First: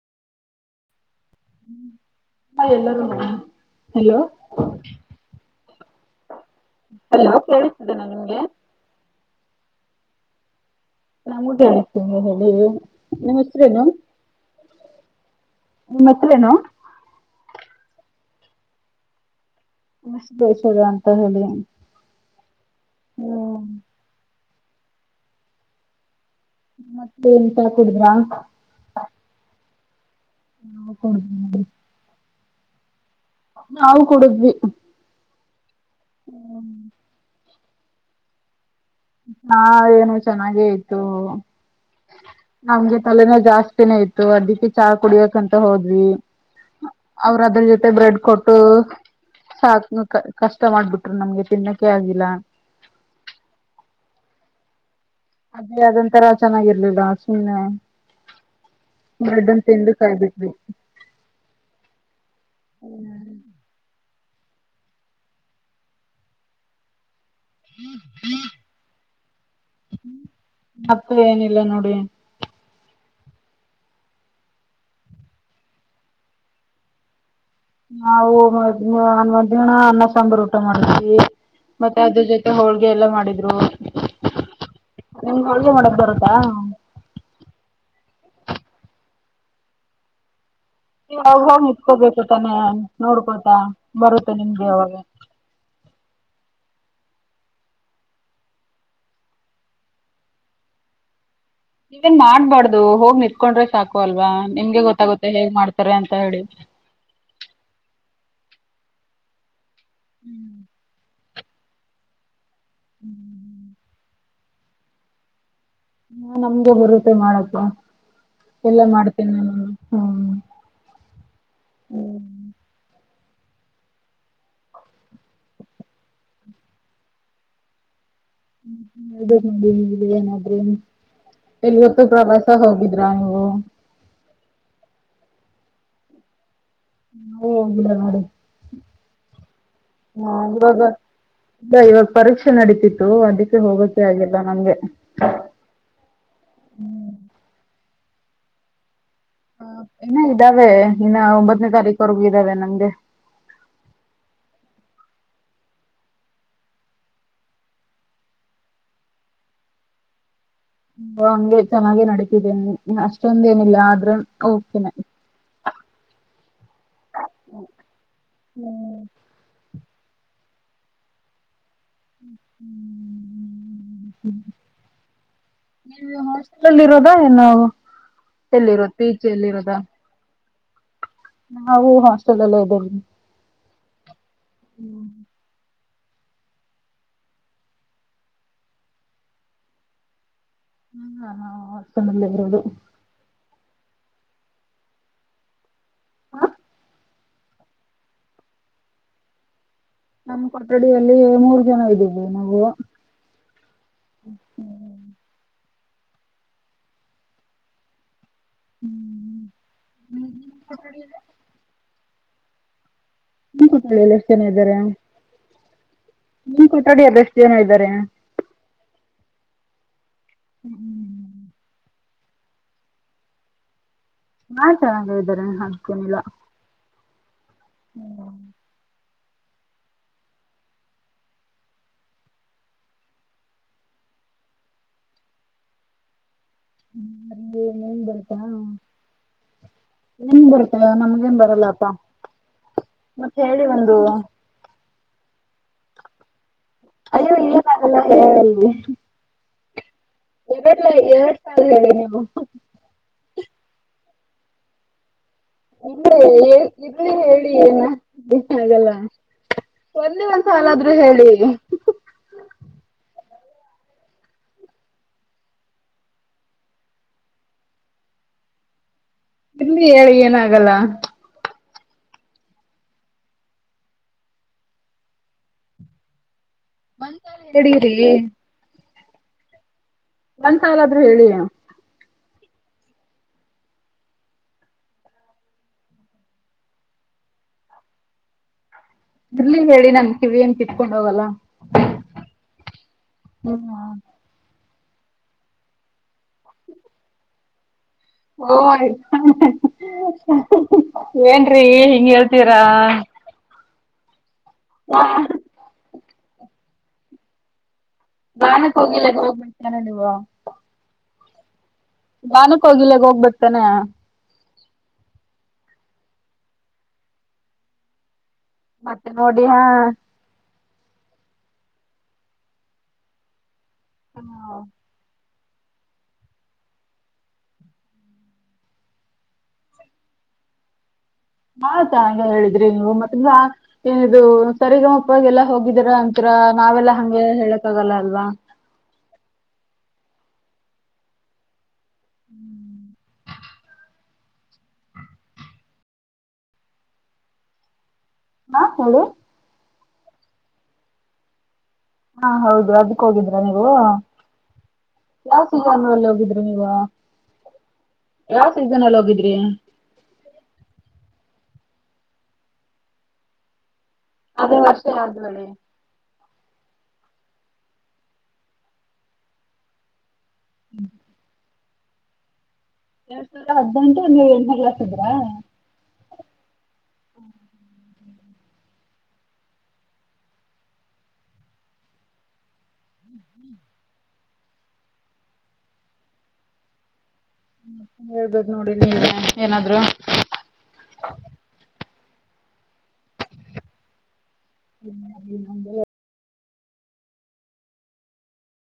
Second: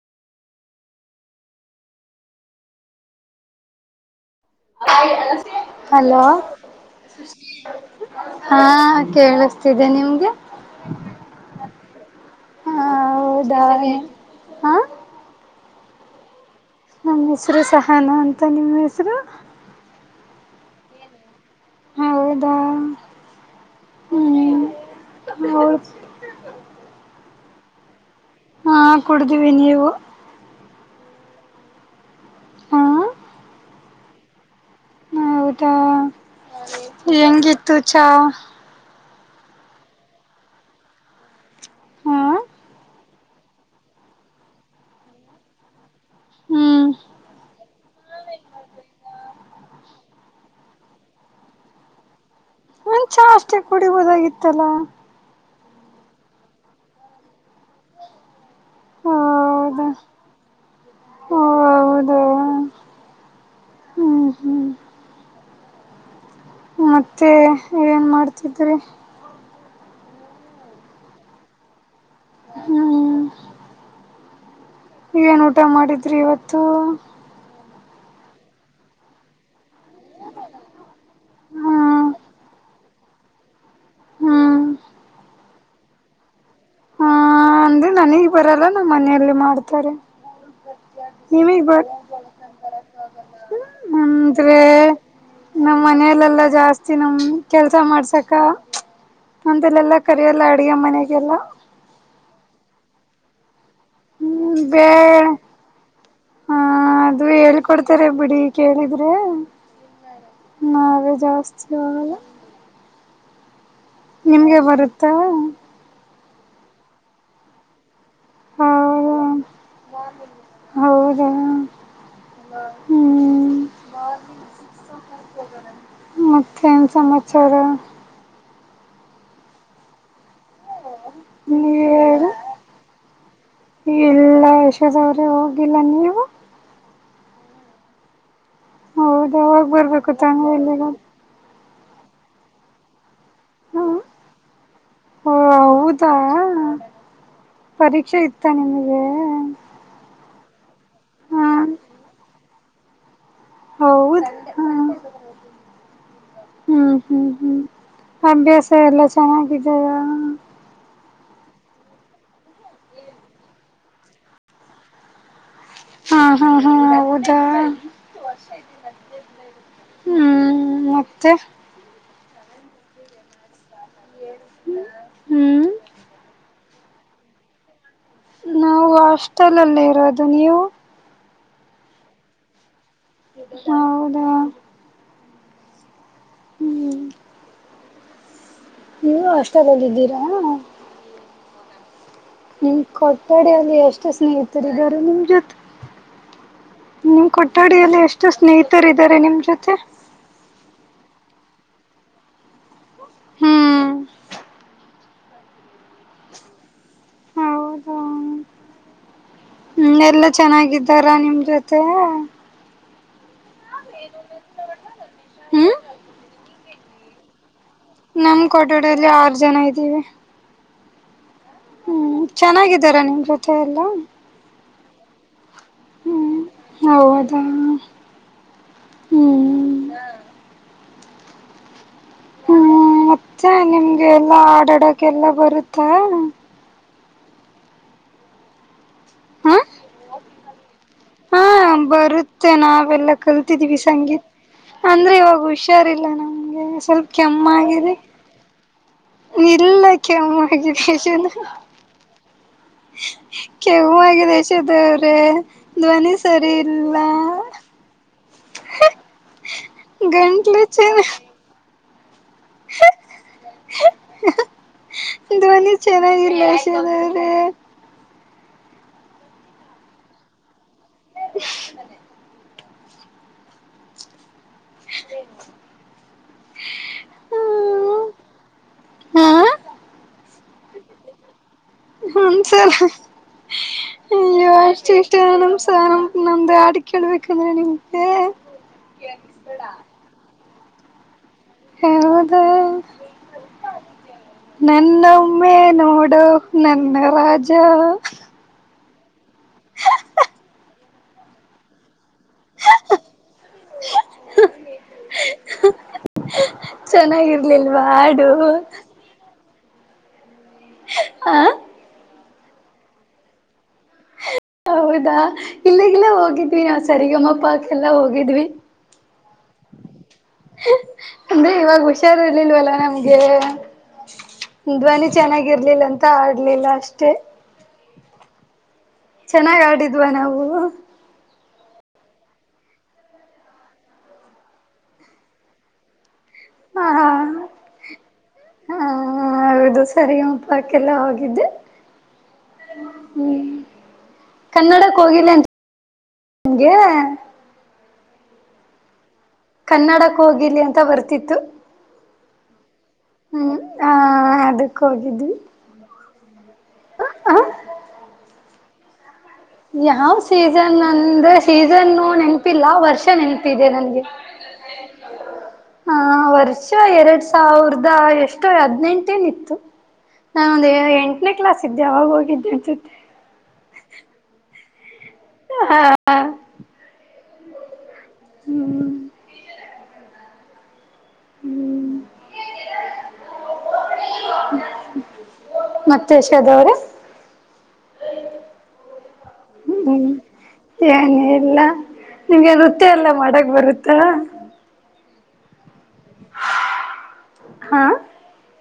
ಎಲ್ಲ hello hello. Hello ಕೇಳಿಸ್ತಿದ್ದೇನಾ ನಿಮ್ಗೆ ಹಾ ಕೇಳ ಿದೆ ನಿಮ್ಗೆ ನಮಗತೀಿ ಹೇಳಿ ಹ ನಿಮ್ಮ ಹೌದಾ ಹೆಸ್ರೇನು ಹಾ ನಿಮ್ ಹೆಸ್ರೇನು ನಮ್ ಹೆಸ್ರು ಸಹನ ಅಂತ ನಿಮ್ ಹೆಸರು. ನಮ್ ಹೆಸ್ರು ಯಶೋದಾ ಅಂತ ಹೇಳಿ. ಹೌದಾ ಹ್ಮ್ ಹ್ಮ್ ಹೌದ್ ಮತ್ತೆ ಎಂತ ಕುಡ್ದ್ರ. ಹಾ ಕುಡ್ದ್ವಿ ನೀವು. ನಾ ಕುಡ್ದ್ ನೋಡಿ ಹಾ ನಾವು ಕುಡುದ್ವಿ. ಹಾ ಹೆಂಗಿತ್ ತ್ತು ಛ ಹಾ ಏನು ಚೆನ್ನಾಗೇ ಇತ್ತು. ಹಾ [unintelligible] ನಮ್ಗೆ ತಲೆನೋವ್ ಜಾಸ್ತಿನೇ ಇತ್ತು ಅದಿಕ್ಕೆ ಚಾ ಕುಡಿಯಕಂತ ಹೋದ್ವಿ ಹ್ಮ್ [unintelligible] ಅವ್ರ ಅದ್ರ ಜೊತೆ ಬ್ರೆಡ್ ಕೊಟ್ಟು ಸಾಕ್ ಕಷ್ಟ ಮಾಡ್ಬಿಟ್ ನಮ್ಗೆ ತಿನ್ನೋಕ್ಕೆೆ ಆಗಿಲ್ಲ. ಚಾ ಅಷ್ಟೆ ಕುಡಿಬೋದಗಿತ್ತಲ. ಅದೇ ಅದೊಂತರ ಚೆನ್ನಾಗಿರ್ಲಿಲ್ಲ ಸುಮ್ನೆ [unintelligible] ಮನ್ ಹೌದಾ ತಿಂದು ಕೈ ಬಿಟ್ವಿ ಹೌದು [unintelligible] ಹ್ಮ್ ಮ್ಮ ತ್ತೆ ಏನು ಮಾಡ್ತಿದ್ರಿ [unintelligible] ಹಪ್ಪ ಏನಿಲ್ಲ ನೋಡಿ ಹ್ಮ್ ಏನ್ ಊಟ ಮಾಡಿದ್ರಿ ಇವತ್ತು. ನಾವು ಹ ನನ್ ಮಧ್ಯಾಹ್ನ ಅನ್ನ ಸಾಂಬಾರು ಊಟ ಮಾಡಿದ್ವಿ ಮತ್ತೆ ಹ್ಮ್ ಅದ್ರ ಜೊತೆ ಹೋಳ್ಗೆ ಎಲ್ಲಾ ಮಾಡಿದ್ರು. ಹ್ಮ್ [unintelligible] ಹ್ಮ್ ಹೋಳಿಗೆ ಮಾಡಕ್ ಬರುತ್ತಾ ನನಿಗ್ ಬರಲ್ಲ ನಮ್ಮ ಮನೆಯಲ್ಲಿ ಮಾಡ್ತಾರೆ. ನೀವ್ ಹೋಗ್ ಹೋಗ್ ನಿಮಗ್ ಬರ್ ನಿತ್ಕೋಬೇಕು ತಾನೆ ನೋಡ್ಕೋತ ಬರುತ್ತೆ ನಿಮ್ಗು ಅವಾಗ. ಇಲ್ಲಲ್ಲಾ ಜಾಸ್ತಿ ನಮ ಕೆಲ್ಸ ಮಾಡ್ಸಕ ಅಂತೆಲ್ಲೆಲ್ಲಾ ಕರಿಯಲ್ಲ ಅಡ್ಗೆ ಮನೆಗೆಲ್ಲ. ನೀವೇನ್ ಮಾಡ್ಬಾರ್ದು ಹೋಗ್ ನಿತ್ಕೊಂಡ್ರೆ ಸಾಕು ಅಲ್ವಾ ಹ್ಮ್ ನಿಮ್ಗೆ ಬೇ ಗೊತ್ತಾಗುತ್ತೆ ಹೇಗ್ ಮಾಡ್ತಾರೆ ಅಂತ ಹೇಳಿ. ಹ ಅದು ಹೇಳ್ಕೊಡ್ತಾರೆ ಬಿಡಿ ಕೇಳಿದ್ರೆ ನಾವು ಜಾ [unintelligible] ಆಗಲ್ಲ. ಹ್ಮ್ ಹ್ ಹ್ ನಿಮ್ಗೆ ಬರುತ್ತಾ ಹಾ ನಮ್ಗೆ ಬರುತ್ತೆ ಮಾಡಕ್ಕೆ. ಎಲ್ಲ ಹೌ ಮಾಡ್ತೇನೆ ನಾನು ಹ್ಮ್ ಹೌದಾ ಹ್ಮ ಹ್ಮ್ ಮತ್ತೇನ್ ಸಮಾಚಾರ. [unintelligible] ಬಿಡಿ ಏನಾದ್ರೆನ್ ಇಲ್ಲಿವತ್ತು ನೀವೇ ಪ್ರವಾಸ ಹೋಗಿದ್ರಾ ನೀವು. [unintelligible] ಅವ್ರು ಹೋಗಿಲ್ಲ ನೀವು ನಾವು ಹೋಗಿಲ್ಲ ನೋಡಿ. ಹೌದ ಬರ್ಬೇಕು ಆ ತಾನೆ ಇವಾಗ ಇಲ್ಲಿಗೆ. ಇಲ್ಲ ಇವಾಗ ಪರೀಕ್ಷೆ ನಡೀತಿತ್ತು ಅನ್ ಅದಕ್ಕೆ ಹೋಗಕ್ಕೆ ಓ ಆಗಿಲ್ಲ ನಮ್ಗೆ ಹೌದಾ ಹ್ಮ್ ಪರೀಕ್ಷೆ ಇತ್ತ ನಿಮಗೆ ಹ ಇನ್ನ ಇದ್ದಾವೆ ಇನ್ನ ಹಾ ಒಂಬತ್ತನೇ ತಾರೀಕ್ ವರ್ಗೂ ಇದ್ದಾವೆ ನಮ್ಗೆ ಹೌದ ಹ್ಮ್ ಹ್ಮ್ ಹ್ಮ್ ಅಭ್ಯಾಸ ಎಲ್ಲ ಚೆನ್ನಾಗಿದಾವ ಹ ಹಂಗೆ ಚೆನ್ನಾಗೆ ನಡತಿದ್ದೇನೆ ಅಷ್ಟೊಂದ ಏನಿಲ್ಲ ಆದ್ರೆ ಓಕೆ ನೆ ಹಾ ಹಾ ಹಾ ಹೌದಾ ಹ್ಮ್ ಹ್ಮ್ ಮತ್ತೆ ಹ್ ಹ್ಮ ಹ್ಮ್ ಹ್ಮ್ ನೀವು [unintelligible] ಎಲ್ಲಿರೋದೋ ಏನ್ ನಾವು ನಾವು ಹಾಸ್ಟೆಲ್ ಅಲ್ಲೇ ಇರೋದು ನೀವು. ನಾವು ಹಾಸ್ಟೆಲಲ್ಲೇ ಇದ್ದೇವಿ. ಹೌದ ಹ್ಮ್ ನೀವು ಹಾಸ್ಟಲಲ್ಲಿದ್ದೀರಾ ಹ್ಮ ನನ್ನ ಅವ್ ನಿನ್ನ ಕೊಠಡಿ ಲ್ಲಿ ಎಷ್ಟ ಸ್ನೇಹಿತರಿದಾರೆ ನಿಮ್ ಜೊತೆ ಹಾ. ನಿಮ್ ಕೊಠಡಿಯಲ್ಲಿ ಎಷ್ಟು ಸ್ನೇಹಿತರ ಇದಾರೆ ನಿಮ್ ಜೊತೆ ನಮ್ಮ ಕೊಠಡಿಯಲ್ಲಿ ಮೂರು ಜನ ಇದ್ದ್ವಿ ನಾವು ಹ್ಮ್ ಹೌದಾ ಹ್ಮ್ ಎಲ್ಲಾ ಚೆನ್ನಾಗಿದ್ದಾರಾ ನಿಮ್ ಜೊತೆ ನಿನ ಕೊಠಡಿ ಅಲ್ಲಿ ಎಷ್ಟು ಜನ ಇದ್ದಾರೆ ಹ್ಮ್ ನೀನ್ ನಡಿ ಆದ ಎಷ್ಟು ಜನಇದ ನಮ್ ಕೊಠಡಿ ಅಲ್ಲಿ ಆರು ಜನ ಇದ್ದೀವಿ ಹ್ಮ್ ಹ್ಮ್ ಚೆನ್ನಾಗಿದ್ದಾರಾ ನಿಮ್ ಜೊತೆ ಎಲ್ಲಾ. ಹಾ ಚೆನ್ನಾಗ ಇದಾರೆ. ಕನಲಾ ಹ್ಮ್ ಹೌದಾ ಹ್ಮ ಹ್ಮ್ ಹ್ಮ್ ಮತ್ತೆ ನಿಮ್ಗೆ ಎಲ್ಲಾ ಆಡಾಡಕ್ಕೆ ಎಲ್ಲ ಬರುತ್ತಾ ಹ್ಮರಿ ಏನ್ ಬರುತ್ತಾ ಹ ನಿ್ ಬ ಹಾ ಬರುತ್ತೆ ನಾವೆಲ್ಲ ಮತ್ ಹೇಳಿ ಕಲ್ತಿದೀವಿ ಒಂದು ಸಂಗೀತ್ ಅಂದ್ರೆ ಇವಾಗ ಹುಷ ಹುಷಾರಿಲ್ಲ ನಂಗೆ ಅಯ್ಯೋ ಅಲ್ಲಿ ಒ ಇಲ್ಲ ಕೆಮ್ಮಾಗಿದೆ ಎರಡ್ ಲ ಎರಡ್ ಸಾವಿರ ಹೇಳಿ ನೀವು ಕೆವುಮ್ಮಗಿದೇಶ ದೇವ್ರೆ ಇ ಇ ಹೇಳಿ ಏ ಹಾಗಲ್ಲ ಒಂದೆ ಗಂಟ್ಲು ಒಂದ್ಸಾಲ ಆದ್ರೂ ಚೆನ್ನ ಹೇಳಿ ಧ್ವನಿ ಚೆನ್ನಾಗಿರ್ಲಿಷೆ ಇಲ್ಲಿ ಹೇಳಿ ಏನಾಗಲ್ಲ ಅ ಹ್ಮ ಡರಿ ಹ್ಮ್ ಒಂದ್ಸಾಲ ಆದ್ರೂ ಹೇಳಿ ಹಸರ್ಯ್ಯೋ ಅಷ್ಟು ಇಷ್ಟ ನಮಸ ನಮ ನಮ್ದು ಆಡ್ ಕಳ್ಬೇಕಂದ್ರೆ ನಿಮಗೆ ಇರ್ಲಿ ಹೇಳಿ ನಮ ಕಿವಿ ಂತ ಕಕೊಂಡೋಗಲ್ಲ ಹೌದಾ ಹ್ಮ ನನ್ನೊಮ್ಮೆ ನೋಡುೋ ನನ್ನ ರಾಜ ಏನ್ೀ ಹಿಂಗ ಹೇಳ್ ಸರ ಹ ಹಾ ಚೆನ್ನಾಗಿರ್ಲಿಲ್ಲ ಬಾನಕ್ ಹೋಗಿಲ್ಲ ಹೋಗಬ ನ ನೀವಾ ಹಾ ನಾನಕ್ ಹೋಗಿಿಲ್ಲಗ್ ಹೋಗ್ಬರ್ತಾನ ಹೌದಾ ಇಲ್ಲಗೆಲ್ಲ ಹೋಗಿದ್ವಿ ನಾವವು ಸರಿಗಮ್ಮ ಪಾಕ್ಕೆಲ್ಲ ಹೋಗಿದ್ವಿ ಮತ್ತೆ ನೋಡಿ ಹಾ ಅಂದೆ ಇವಾಗ ಹುಷಾರರ್ಲ್ಲಿಲ್ವಲ್ಲಾ ನಮ್ಗೆ ಧ್ವನಿ ಚೆನ್ನಾಗಿ ಇರಲಿಲ್ಲಾ ಅಂತ ಆಡ್ಲಿಲ್ಲ ಅಷ್ಟೇ ಚೆನ್ನಾಗ ಆಡಿದ್ವಾ ನಾವು ಹಾ ತಾ ಅಂತ ಎಲ್ಲಾ ಹೇಳಿದ್ರಿ ನೀವು ಮತ್ತ ಏನಿದು ಸರಿಗಮ್ಮಪ್ಪಗೆಲ್ಲಾ ಹೋಗಿದ್ದೀರಾ ಅಂತ ಹತ್ರ ಹ ನಾವೆಲ್ಲಾ ಹಾ ಹಂಗೆ ಹೇಳಕ್ ಆಗಲ್ಲ ಅಲ್ವಾ ಸರಿ ಪಾಕ್ಕೆಲ್ಲ ಹಾಗಿದೆ [unintelligible] ಹ್ಮ [unintelligible] ಕನ್ನಡ ಕೋಗಿಲೆ [unintelligible] ನಿಮ್ಗೆ ಹ ಹೇಳಿ ಕನ್ನಡ ಕೋಗಿಲೆ ಅಂತ ಬರ್ತಿತ್ತು. ಹಾ ಹೌದು ಹೌದು. ಹೋಗಿದ್ರ ಹ್ಮ್ ನೀವು ಆ [unintelligible] ಅದಕ್ ಹೋಗಿದ್ವಿ ಯಾವ್ ಸೀಸನ್ ಅಲ್ಲಿ ಹೋಗಿ ನೀವಾ [unintelligible] ಯ ಸೀಸನಲ್ಲಿ ಹೋಗಿದ್ ಯಾವ್ ಸೀಸನ್ ಅಂದ್ರೆ ಸೀಸನ್ ನೆನಪಿಲ್ಲ ವರ್ಷ ನೆನಪ ಇದೆ ನನ್ಗೆ. ಅದೇ ವರ್ಷ ಯದ್ರಾಲಿ ಆ ವರ್ಷ ಎರಡ್ ಸಾವಿರದ ಎಷ್ಟೋ ಹದ್ನೆಂಟು ಎನ್ ಇತ್ತು. ನಾ ಒಂದ್ ಎಂಟ್ನೇ ಕ್ಲಾಸ್ ಇದ್ದೇ ಅವಗ್ ಹೋಗಿದ್ದೆ ಅನ್ಸ್ ಎರಡ್ ಸಾವಿರ ಹದ್ನೆಂಟು ನೀವು ಎಂಟನೇ ಕ್ಲಾಸ್ ಇದ್ರಾ ಹಾ ಹ್ಮ್ ಹ್ಮ್ [unintelligible] ಮತ್ತೆ ಯಶೋದ ಅವ್ರೆ ಹ್ಮ ಹೇಳ್ಬೇದು ನೋಡಿ ನೀವೆ ಏನಾದ್ರು. ಹ್ಮ್ ಏನಿಲ್ಲ ನಿಮ್ಗೆ ನೃತ್ಯ ಎಲ್ಲಾ ಮಾಡಕ್ ಬರುತ್ತ. [unintelligible] ನಂಗೇಲ್ಲೋ ಹಾ